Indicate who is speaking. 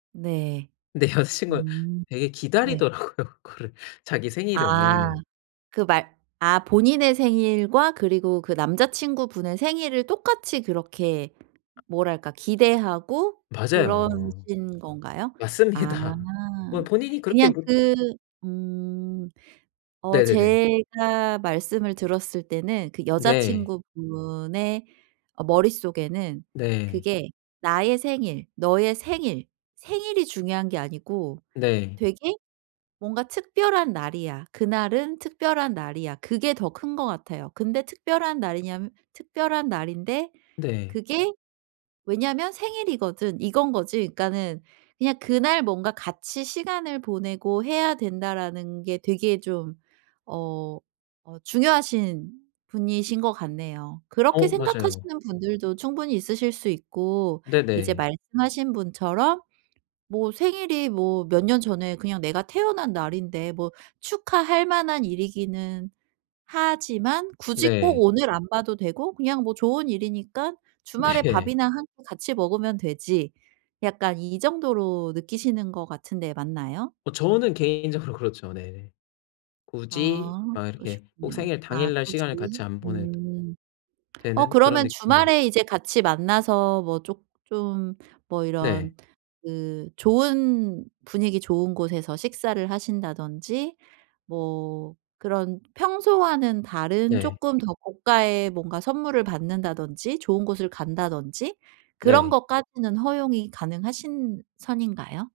Speaker 1: 네.
Speaker 2: 근데 여자친구가
Speaker 1: 음.
Speaker 2: 되게
Speaker 1: 네.
Speaker 2: 기다리더라고요, 그거를 자기
Speaker 1: 아.
Speaker 2: 생일을.
Speaker 1: 그 말 아 본인의 생일과 그리고 그 남자친구분의 생일을 똑같이 그렇게 뭐랄까 기대하고
Speaker 2: 맞아요.
Speaker 1: 그러신 건가요? 아.
Speaker 2: 맞습니다. 뭐 본인이 그렇게
Speaker 1: 그냥
Speaker 2: 못
Speaker 1: 그 음. 어
Speaker 2: 네네네.
Speaker 1: 제가 말씀을 들었을 때는 그
Speaker 2: 네.
Speaker 1: 여자친구분의 어 머릿속에는
Speaker 2: 네.
Speaker 1: 그게 '나의 생일, 너의 생일, 생일이 중요한 게 아니고
Speaker 2: 네.
Speaker 1: 되게 뭔가 특별한 날이야. 그날은 특별한 날이야.' 그게 더 큰 것 같아요. 근데 특별한 날이냐면 '특별한 날인데
Speaker 2: 네.
Speaker 1: 그게 왜냐면 생일이거든.' 이건 거지. 그러니까는 그냥 그날 뭔가 '같이 시간을 보내고 해야 된다.'라는 게 되게 좀 어 어 중요하신 분이신 것 같네요. 그렇게
Speaker 2: 어 맞아요.
Speaker 1: 생각하시는 분들도 충분히 있으실 수 있고 이제
Speaker 2: 네네.
Speaker 1: 말씀하신 분처럼 '뭐 생일이 뭐 몇 년 전에 그냥 내가 태어난 날인데 뭐 축하할 만한 일이기는 하지만 굳이 꼭
Speaker 2: 네.
Speaker 1: 오늘 안 봐도 되고 그냥 뭐 좋은 일이니깐 주말에
Speaker 2: 네.
Speaker 1: 밥이나 1 끼 같이 먹으면 되지.' 약간 이 정도로 느끼시는 것 같은데 맞나요?
Speaker 2: 어 저는 개인적으로 그렇죠, 네. 굳이
Speaker 1: 아
Speaker 2: 막 이렇게 꼭
Speaker 1: 그러셨군요.
Speaker 2: 생일
Speaker 1: 아
Speaker 2: 당일날
Speaker 1: 굳이.
Speaker 2: 시간을 같이 안 보내도
Speaker 1: 음. 어
Speaker 2: 되는 그런
Speaker 1: 그러면
Speaker 2: 느낌입니다.
Speaker 1: 주말에 이제 같이 만나서 뭐 쪼 좀 뭐
Speaker 2: 네.
Speaker 1: 이런 그 좋은 분위기 좋은 곳에서 식사를 하신다든지 뭐 그런 평소와는 다른
Speaker 2: 네.
Speaker 1: 쪼끔 더 고가의 뭔가 선물을 받는다든지 좋은 곳을 간다든지 그런
Speaker 2: 네.
Speaker 1: 것까지는 허용이 가능하신 선인가요?